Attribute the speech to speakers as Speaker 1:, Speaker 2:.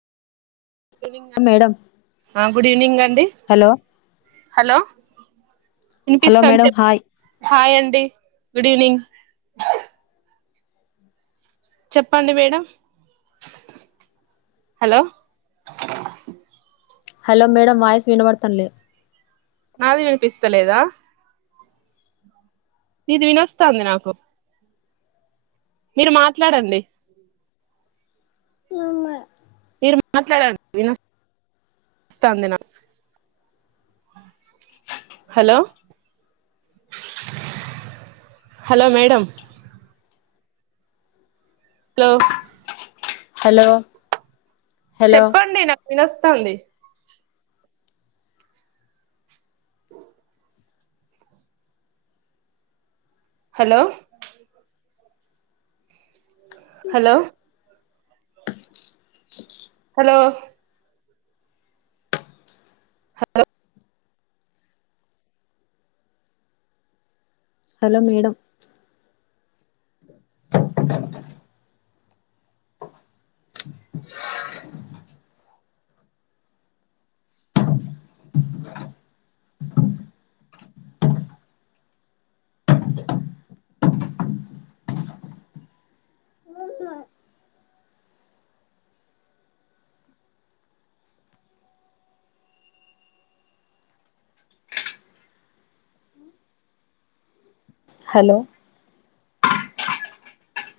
Speaker 1: madam
Speaker 2: good evening అండి
Speaker 1: hello
Speaker 2: hello
Speaker 1: hello
Speaker 2: వినిపిస్తాను
Speaker 1: madam
Speaker 2: చెప్పు
Speaker 1: హాయ్
Speaker 2: హాయ్ అండి గుడ్ ఈవినింగ్ చెప్పండి madam hello
Speaker 1: hello madam voice వినవర్తన్లే
Speaker 2: నాది వినిపిస్తలేదా ఇది వినొస్తాంది నాకు మీరు మాట్లాడండి
Speaker 1: మమ
Speaker 2: మాట్లా [unintelligible] hello hello madam hello
Speaker 1: hello hello
Speaker 2: చెప్పండి నాకు వినస్తాడి hello hello hello hello
Speaker 1: hello madam hello